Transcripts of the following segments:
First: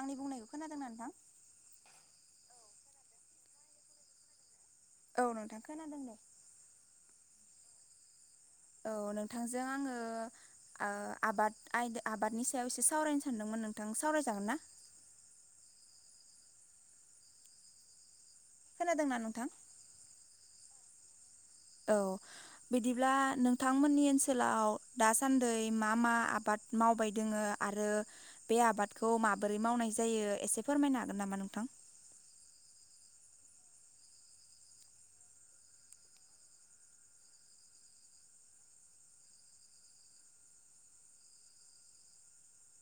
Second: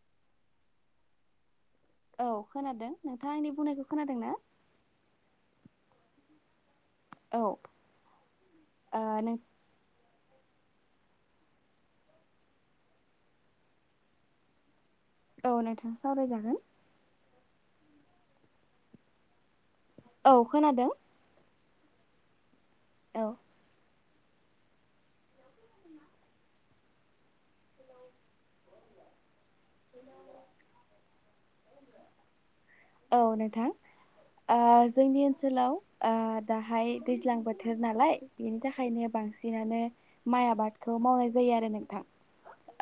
आंनि बुंनायखौ खोनादोंना नोंथां? औ खोनादों नोंथाङ आंनि बुंनायखौ खोनादों ना? औ नोंथां खोनादों दे औ ओ औ नों नोंथांजों आङो आ आबाद आय आबादनि सायाव एसे सावरायनो सानदोंमोन नोंथां सावरायजागोन ना? औ नोंथां सावरायजागोन। खोनादोंना नोंथां? औ खोनादों। औ बिदिब्ला औ नोंथांमोननि ओनसो ओनसोलाव दासान्दि मा मा आबाद मावबाय दोङो आरो बे आबादखौ माब बोरै मावनाय जायो एसे फोरमायनो हागोन नामा नोंथां? ओ नोंथां ओ जोंनि ओनसोलाव ओ दाहाय दैज्लां बोथोर नालाय बेनि थाखायनो बा बांसिनानो माइ आबादखौ मावनाय जायो आरो नोंथां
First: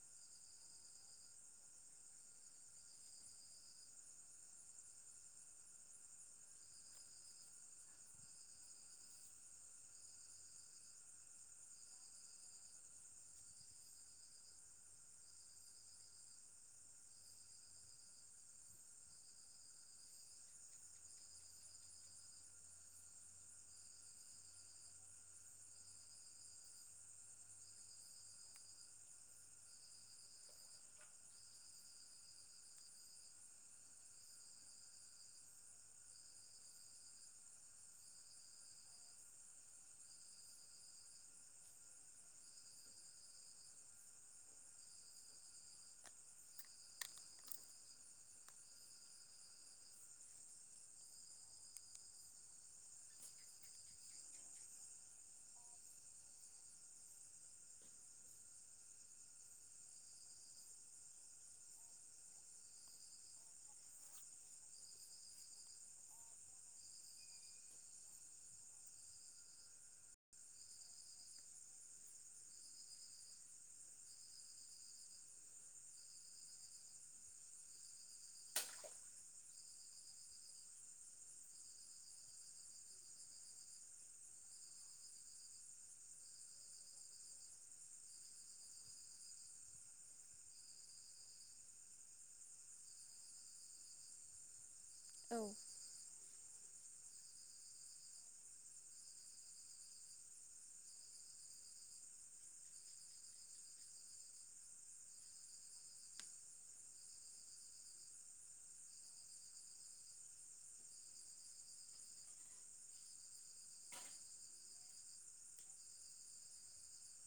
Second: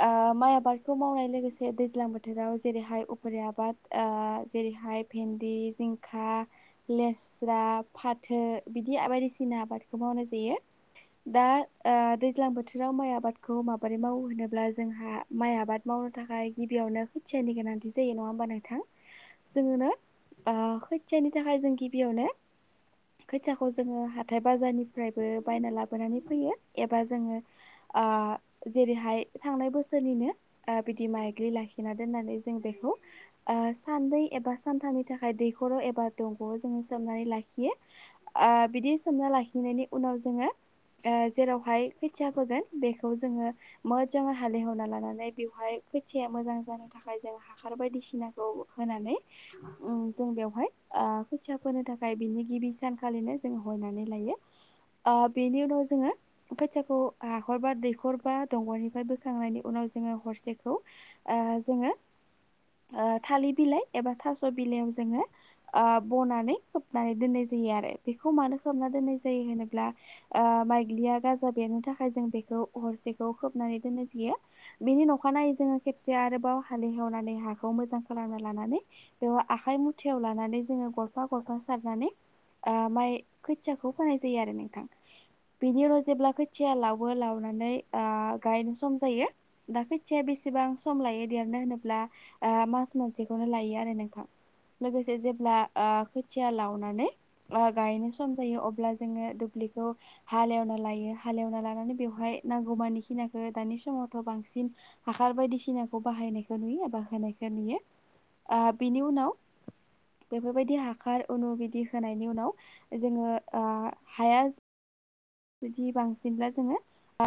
ओ माइ आबादखौ मावनाय लोगोसे दैज्लां बोथोराव जेरैहाय उख्रि आबाद ओ जेरैहाय हाय भेन्दि जिंखा लेस्रा फाथो बिदि बायदिसिना आबाद खौ मावनाय जायो। दा ओ दैज्लां बोथोराव माइ आबादखौ माबोरै मावो होनोब्ला जोंहा माइ आबाद माव वनो थाखाय गिबियावनो खुथियानि गोनांथि जायो नङा होमबा नोंथां? जोङो ना ओ खोथियानि थाखाय जों गिबियावनो। खोथियाखौ जोङो हाथाय बाजारनिफ्रायबो बायना लाबोनानै फैयो एबा जोङो आ जेरैहाय थांनाय बोसोरनिनो ओ बिदि माइग्लि लाखिना दोन्नानै जों बे खौ ओ सानदै एबा सानथामनि थाखाय दैखर' एबा दंग'आव जोङो सोमनानै लाखियो आ बिदि सोमना लाखिनायनि उनाव जोङो। ओ जेरावहाय खोथिया फोगोन बेखौ जोङो मोजाङै हालेवना लानानै बेवहाय। खोथिया मोजां जानो थाखाय जों हाखार बायदिसिनाखौ होनानै। उम जों बेवहाय खोथिया फोनो थाखाय बिनि गिबि सानखालिनो जों हरनानै लायो। [unintelligible] ओ बेनि उनाव जोङो खोथियाखौ हाखर बा दैखर बा दंगलनिफ्राय बोखांनायनि उनाव नाव जोङो हरसेखौ ओ जोङो ओ थालि बिलाइ। एबा थास' बिलाइयाव जोङो ओ बनानै खोबनानै दोननाय जायो आरो बेखौ मानो खोबना दोननाय जायो होनोब्ला ओ माइग्लिया गाजा बेरनो थाखाय जों बेखौ हरसेखौ खोबनानै दोन [unintelligible] बिनि न'खानाय जोङो खेबसे आरोबाव हालेवनानै हाखौ मोजां खालामना लानानै। बेव आखाइ मुथायाव लानानै जोङो गरफा-गरफा सारनानै। ओ माइ खोथियाखौ फोनाय जायो आरो नोंथां। बेनि उनाव जेब्ला खोथिया लावो लावनानै ओ गायनो सम जायो दा खोथिया बे एसेबां सम लायो देरनो होनोब्ला ओ मास मोनसेखौनो लायो आरो। रो नोंथां लोगोसे औ जेब्ला ओ खो थिया लावनानै ओ गायनो सम जायो अब्ला जोङो दुब्लिखौ हालेवना लायो हा हालेवना लानानै बेवहाय नांगौमानि खिनाखो दानि समावथ' बांसिन हाखार बायदिसिनाखौ बाहाय नारखौ नुयो बाहायनायखो नुयो ओ बिनि उनाव बेफोरबायदि हाखार उनाव बिदि होनायनि उनाव जोङो ओ हाया जुदि बांसिनब्ला जोङो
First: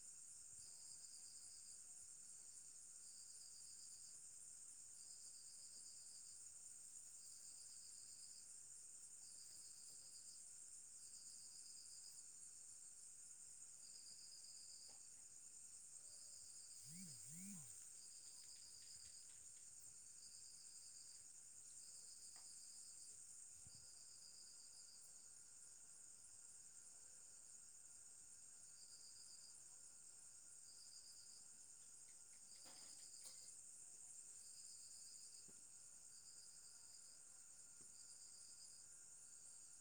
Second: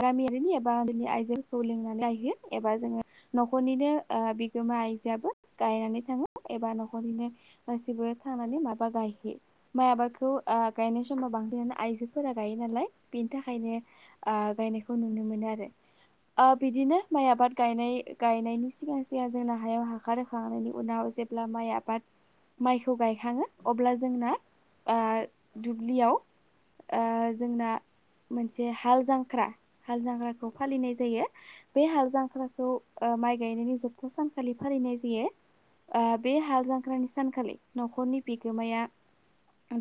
गामियारिनि एबानि आइजोखौ लिनानै लाइयो एबा जोङो न'खरनिनो ओ बिगोमा आइजोआबो गायनानै थाङो एबा न'खरनिनो गासिबो। थांनानै माबा गायहै मायाबा गु आबादखौ गायनाय समाव बांसिनानो आइजोफोरा गायो नालाय। बेनि थाखायनो ओ गायनायखौ नुनो मोनो आरो। ओ बिदिनो माइ आबाद गाय गायनायनि सिगां सिगां जोंना हायाव हाखार होखांनायनि उनाव। जेब्ला माइ आबाद। माइखौ गायखाङो अब्ला जोंना ओ दुब्लियाव। ओ जोंना। मोनसे हाल जांख्रा हाल जांख्राखौ फालिनाय जायो बे हाल जांख्राखौ। ओ माइ गायनायनि जोबथा सानखालि फालिनाय जायो। ओ बे हाल जांख्रानि सानखालि न'खरनि बिगोमाया।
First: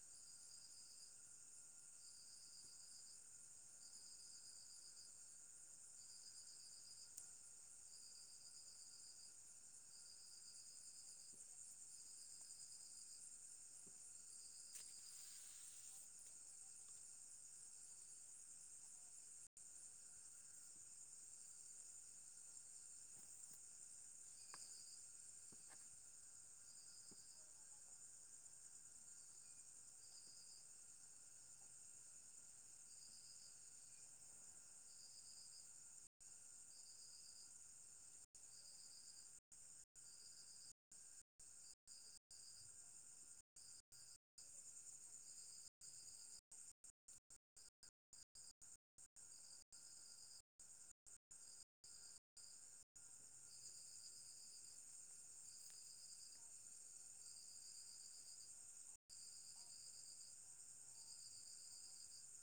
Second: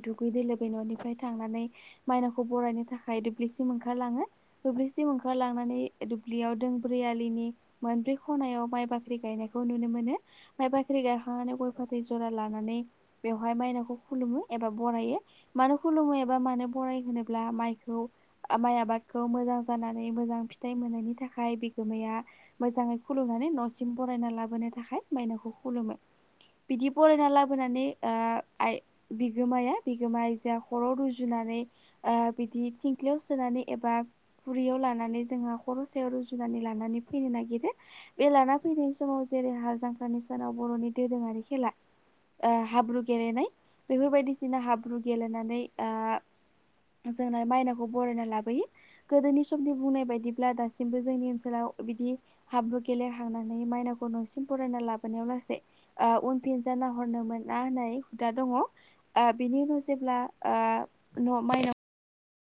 दुगैदो लोबैनो न'निफ्राय थांनानै मायनावखौ बरायनो थाख हाय दुब्लिसिम ओंखारलांङो दुब्लिसिम ओंखारलांनानै दुब्लियाव दोंब्रै आलिनि मोन ब्रै खनायाव माइ बाख्रि गायनायखौ नुनो मोनो माइ बाख्रि गायखांनानै गय फाथै जरा लानानै। बेवहाय मायनावखौ खुलुमो एबा बरायो मानो खुलुमो एबा मानो बराय होनोब्ला माइ खौ ओ माइ आबादखौ मोजां जानानै मोजां फिथाइ मोननायनि थाखाय बिगोमाया मोजां खुलुमनानै न'सिम बरायना लाबोनो थाखाय मायनावखौ खुलुमो। बिदि बरायना लाबोनानै ओ आइ बिगोमाया बिगोमा आइजोआ खर' रुजुना नानै आ बिदि। थिंख्यियाव सोनानै एबा खुरैयाव लानानै जोंहा खर' सायाव रुजुननानै लानानै फैनो नागिरो। बे लाना फैनायनायनि समाव जेरै हाल जांख्रानि सानाव बर'नि दोरोंङारि खेला। ओ हाब्रु गेलेनाय बेफोरबायदिसिना हाब्रु गेलेनानै आ जोंना माइनाव। खौ बरायना लाबोयो गोदोनि समनि बुंनाय बायदिब्ला दासिमबो जोंनि ओनसोलाव बिदि हाब्रु गेलेहांनानै माइनावखौ न'सिम बरायना लाबोनायाव लासै उनफिन जाना हरनो मोना होन नाय हुदा दंङ आ बेनि उनाव जेब्ला आ न' माइनाव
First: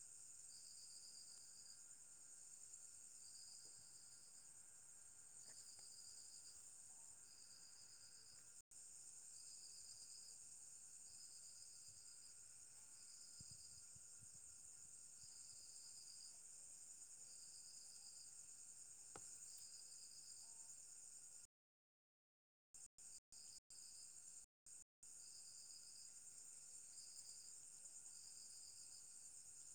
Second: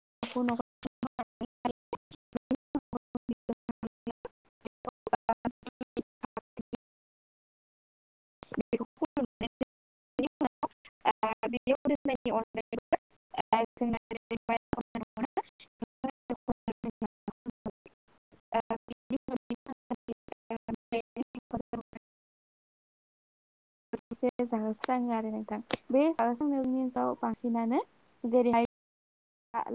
[inaudible] [unintelligible] [inaudible] [unintelligible] [inaudible] [unintelligible] [inaudible] [unintelligible] [inaudible] [unintelligible] [inaudible] [unintelligible] से जाहोस्रांङों आरो नोंथां बे जाहोस्रांनायनि उनाव बांसिनानो जेरैहाय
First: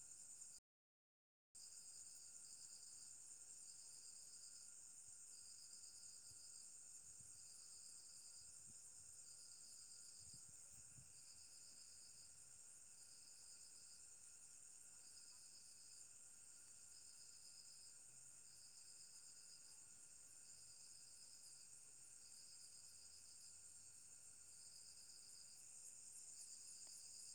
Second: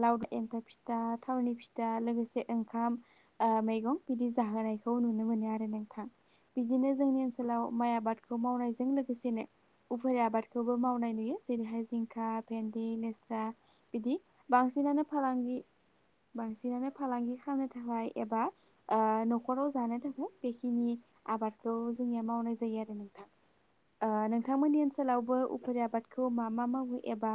लावदुम एन्थाब फिथा थावनि फिथा लोगोसे ओंखाम आ मैगं बिदि जाहो। जायखौ नुनो मोनो आरो नोंथां बिदिनो जोंनि ओनसोलाव माइ आबादखौ मावनायजों लोगोसेनो उफेर आबादखौबो मावनाय नुयो जेरैहाय जिंखा भेन्दि निस्ला बिदि बांसिनानो फालांगि बांसिनानो फालांगि खालामनो थाखाय एबा ओ न'खराव जानो थाखाय बेखिनि आबादखौ जोंनिया मावनाय जायो आरो नोंथां ओ नोंथांमोननि ओनसोलावबो उफ्रि आबादखौ मा मा मावो? एबा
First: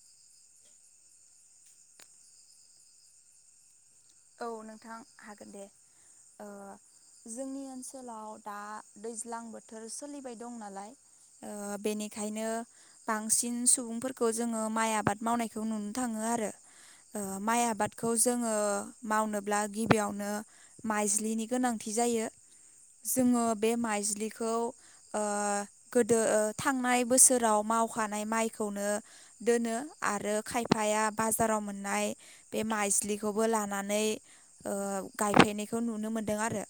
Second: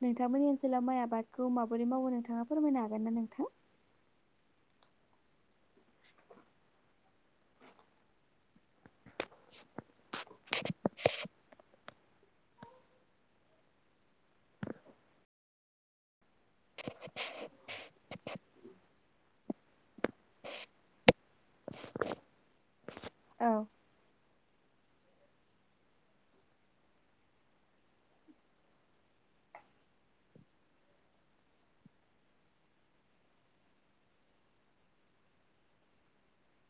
ए नोंथांमोननि ओनसोलाव माइ आबादखौ माबोरै मावो नोंथांङा फोरमायनो हागोन ना नोंथां? औ नोंथां हागोन दे ओ जोंनि ओनसोलाव दा दैज्लां बोथोर सोलिबाय दं नालाय ओ बेनि बेखायनो बांसिन सुबुंफोरखौ जोंङो माइ आबाद मावनायखौ नुनो थांङो आरो ओ माइ आबादखौ जोंङो मावनोब्ला गिबि गिबियावनो माइज्लिनि गोनांथि जायो जोंङो औ बे माइज्लि खौ खौ ओ गोदो ओ थांनाय बोसोराव मावखानाय माइखौनो दोनो आरो खायफाया बाजाराव मोननाय बे माइज्लिखौबो लानानै नै ओ गायफैनायखौ नुनो मोनदों आरो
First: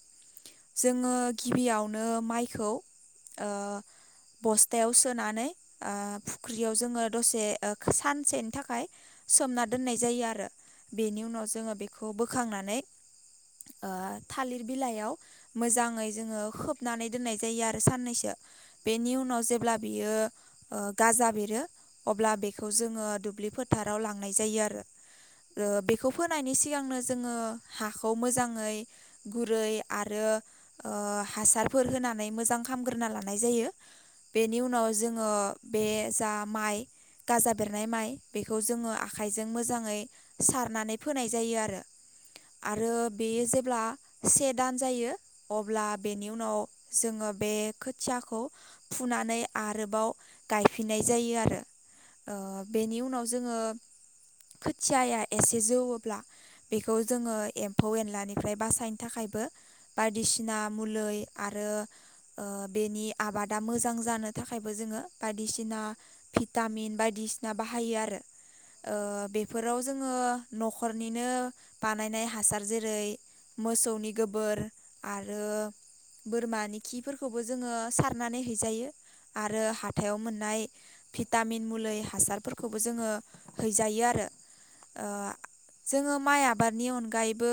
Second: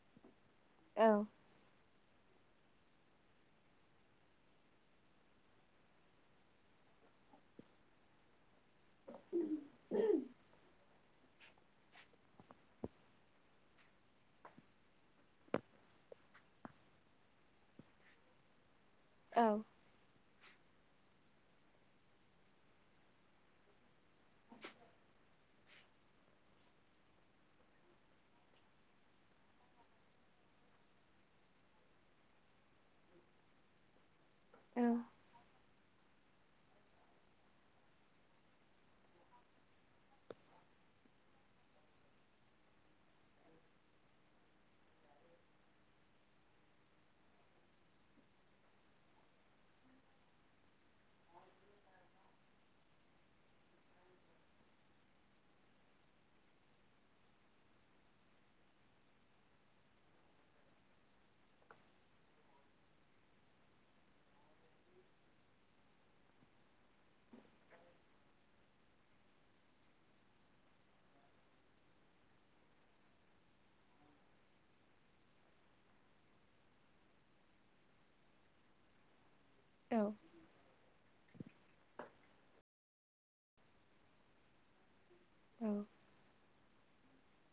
औ जोंङो गिबियाव नो माइखौ ओ बस्थायाव सोनानै ओ फुख्रियाव जोंङो दसे ओ सानसेनि थाखाय सोमना दोननाय जायो आरो बेनि उनाव जोंङो बेखौ बोखांनानै ओ थालिर बिलाइयाव मोजांङै जोंङो खोबनानै दोननाय जायो आरो साननैसो बेनि उनाव औ जेब्ला बियो ओ गाजा बेरो अब्ला बेखौ जोंङो दुब्लि फोथाराव लांनाय जायो आरो ओ बेखौ फोनायनि सि सिगांनो जोंङो हाखौ मोजांङै गुरै आरो ओ हासार फोर होनानै मोजां खामग्रोना लानाय जायो बेनि औ उनाव जोंङो बे जा माइ। गाजा बेरनाय माइ बेखौ जोङो आखाइजों मोजाङै सारनानै फोनाय जायो आरो। आरो बेयो जेब्ला से दान जायो अब्ला बेनि उनाव जोङो। बे खोथियाखौ फुनानै आरोबाव गायफिननाय जायो आरो। बेनि उनाव जोङो खोथिया एसे जौवोब्ला बेखौ जोङो एम्फौ एनलानिफ्राय बासायनो थाखायबो बायदिसिना मुलि आरो। बेनि आबादा मोजां जानो थाखायबो जोङो बायदिसिना भिटामिन बायदि बायदिसिना बाहायो आरो ओ बेफोरआव जोंङो नखर बिदिनो बानायनाय हासार जेरै मोसौनि गोबोर आरो बोरमानि खिफोरखौबो जोङो सारनानै हैजायो। आरो हाथायाव औ मोननाय भिटामिन मुलि हासारफोरखौबो जोङो हैजायो आरो। बिनि अनगायैबो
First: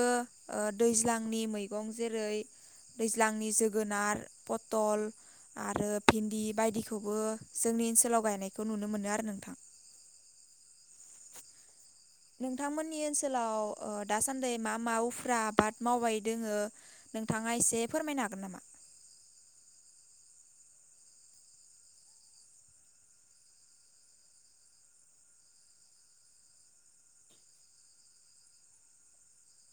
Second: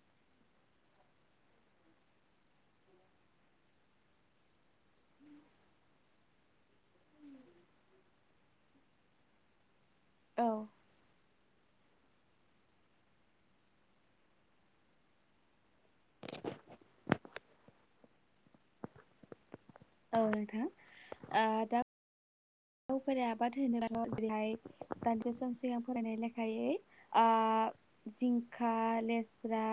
दैज्लांनि मैगं जेरै दैज्लांनि जोगोनार, पथल आरो भिन्दि बायदिखौबो जोंनि ओनसोलाव गायनायखौ नुनो मोनो आरो नोंथां। औ। नोंथांमोननि ओनसोलाव दासान्दि मा मा उफुर्रा आबाद मावबाय दोङो। नोंथाङा एसे फोरमायनो हागोन नामा? औ नोंथां दा। आबाद होनो र जेरैहाय दानज सम सिगां फरायनाय लेखायै जिंखा, लेस्रा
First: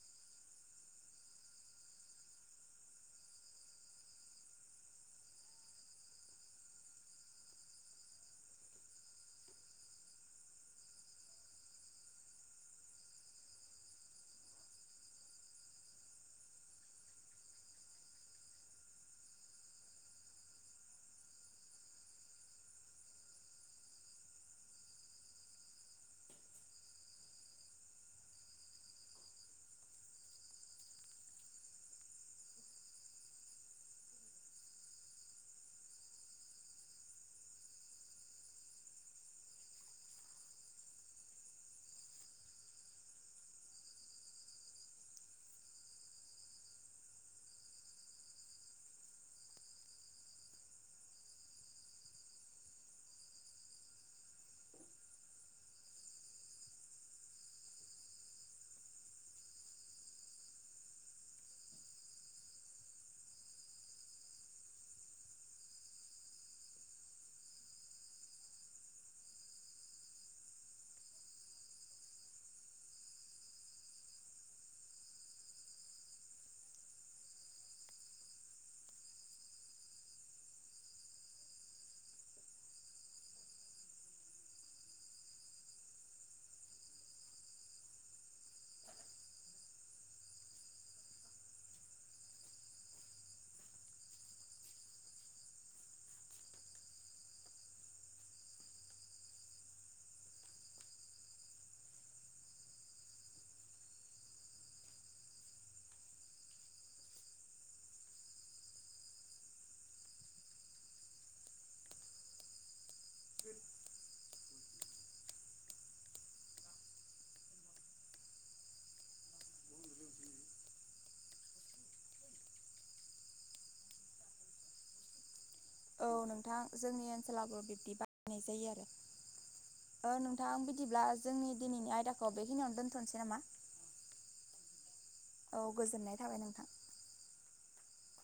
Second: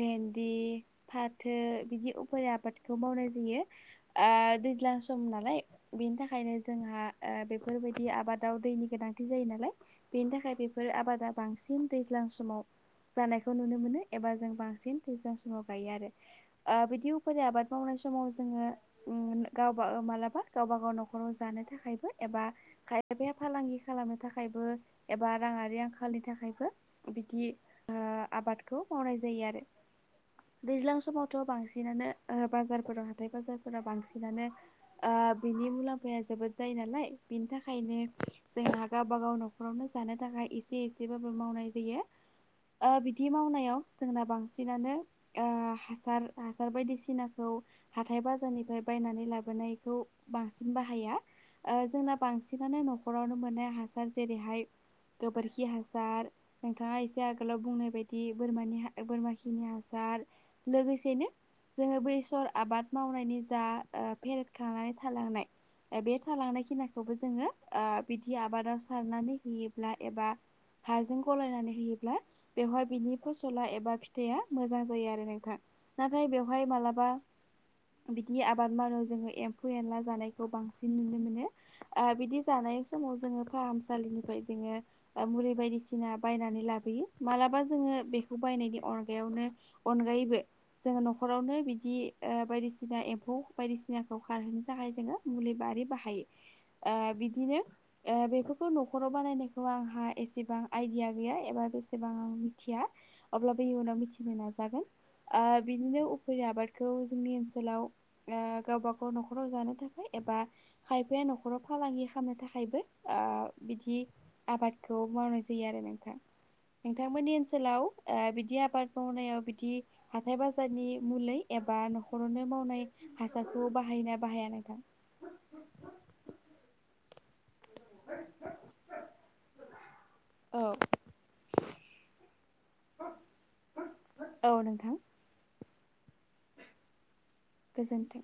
भेन्दि, फाथो बिदि उफ्रा आबादखौ मावनाय जायो। दैज्लां सम नालाय बेनि थाखायनो जोंहा बेफोर बायदि आबादाव दैनि गोनांथि जायो नालाय बेनि थाखाय बेफोर आबादा बांसिन दैज्लां समाव। जानायखौ नुनो मोनो एबा जों बांसिन दैजां समाव गायो आरो बिदि उफ्रा आबाद मावनाय बे समाव जोङो गावबा मालाबा गावबा गाव न'खराव जानो थाखायबो एबा खायफाया फालांगि खालामनो थाखायबो एबा राङारि आंखालनि थाखायबो। बिदि आबादखौ मावनाय जायो आरो। दैज्लां समावथ' बांसिनानो बाजारफोराव हाथाय बाजारफोराव बांसिनानो बिनि मुलाम्फाया जोबोद जायो नालाय। बिनि थाखायनो जोंहा गावबा गाव न'खरावनो जानो थाखाय एसे एसेबाबो मावनाय जायो। बिदि मावनायाव जोंना बांसिनानो हासार हासार बायदिसिनाखौ हाथाय बाजारनिफ्राय बायनानै लाबोनायखौ बांसिन बाहाया। जोंना बांसिनानो न'खरावनो मोननाय हासार जेरैहाय गोबोरखि हासार नोंथाङा एसे आगोलाव बुंनाय बायदि बोरमानि बोरमा खिनि हासार आरो लोगोसेनो। जोङो बेसर आबाद मावनायनि जा फेरेद खांनानै थालांनाय। बे थालांनाय खिनायखौबो जोङो बिदि आबादाव सारनानै होयोब्ला एबा हाजों गलायनानै होयोब्ला बेवहाय बिनि फसला एबा फिथाइया मोजां जायो आरो नोंथां। नाथाय बेवहाय मालाबा बिदि आबाद मावनाय जोङो एम्फौ एनला जानायखौ बांसिन नुनो मोनो। बिदि जानाय समाव जोङो फाहामसालिनिफ्राय जोङो मुलि बायदिसिना बायनानै लाबोयो मालाबा जोङो बेखौ बायनायनि अनगायावनो अनगायैबो जोङो न'खरावनो बिदि बायदिसिना एम्फौ बायदिसिनाखौ खारहोनो थाखाय जोङो मुलि बाहायो। आरि बाहायो। [inaudible] ओ बिदिनो बेफोरखौ न'खराव बानायनायखौ आंहा एसेबां आइदिया गैया एबा। एसेबां आं मिथिया अब्लाबो इयुनाव मिथिनो नाजागोन ओ बिदिनो उफेरा आबादखौ जोंनि ओनसोलाव ओ गावबा गाव नखराव जानो थाखाय बा खायफाया नखराव फालांगि खामनो थाखायबो ओ‌ बिदि आबादखौ मावनाय जायो आरो नोंथां नोंथांमोननि ओनसोलाव ओ बिदि आबाद मावनायाव बिदि हाथाय बाजारनि मुलै ए एबा नखरावनो मावनाय हासारखौ बाहायोना बाहाया नोंथां औ नोंथां जोंनि ओनसोलाबो बिदि बायनाय जायो आरो ओ नोंथां औ बिदिब्ला जोंनि दिनैनि आयदाखौ बिखिनिआवनो दोनथनोसै नामा औ नोंथां औ गोजोननाय थाबाय नोंथां गोजोन्थों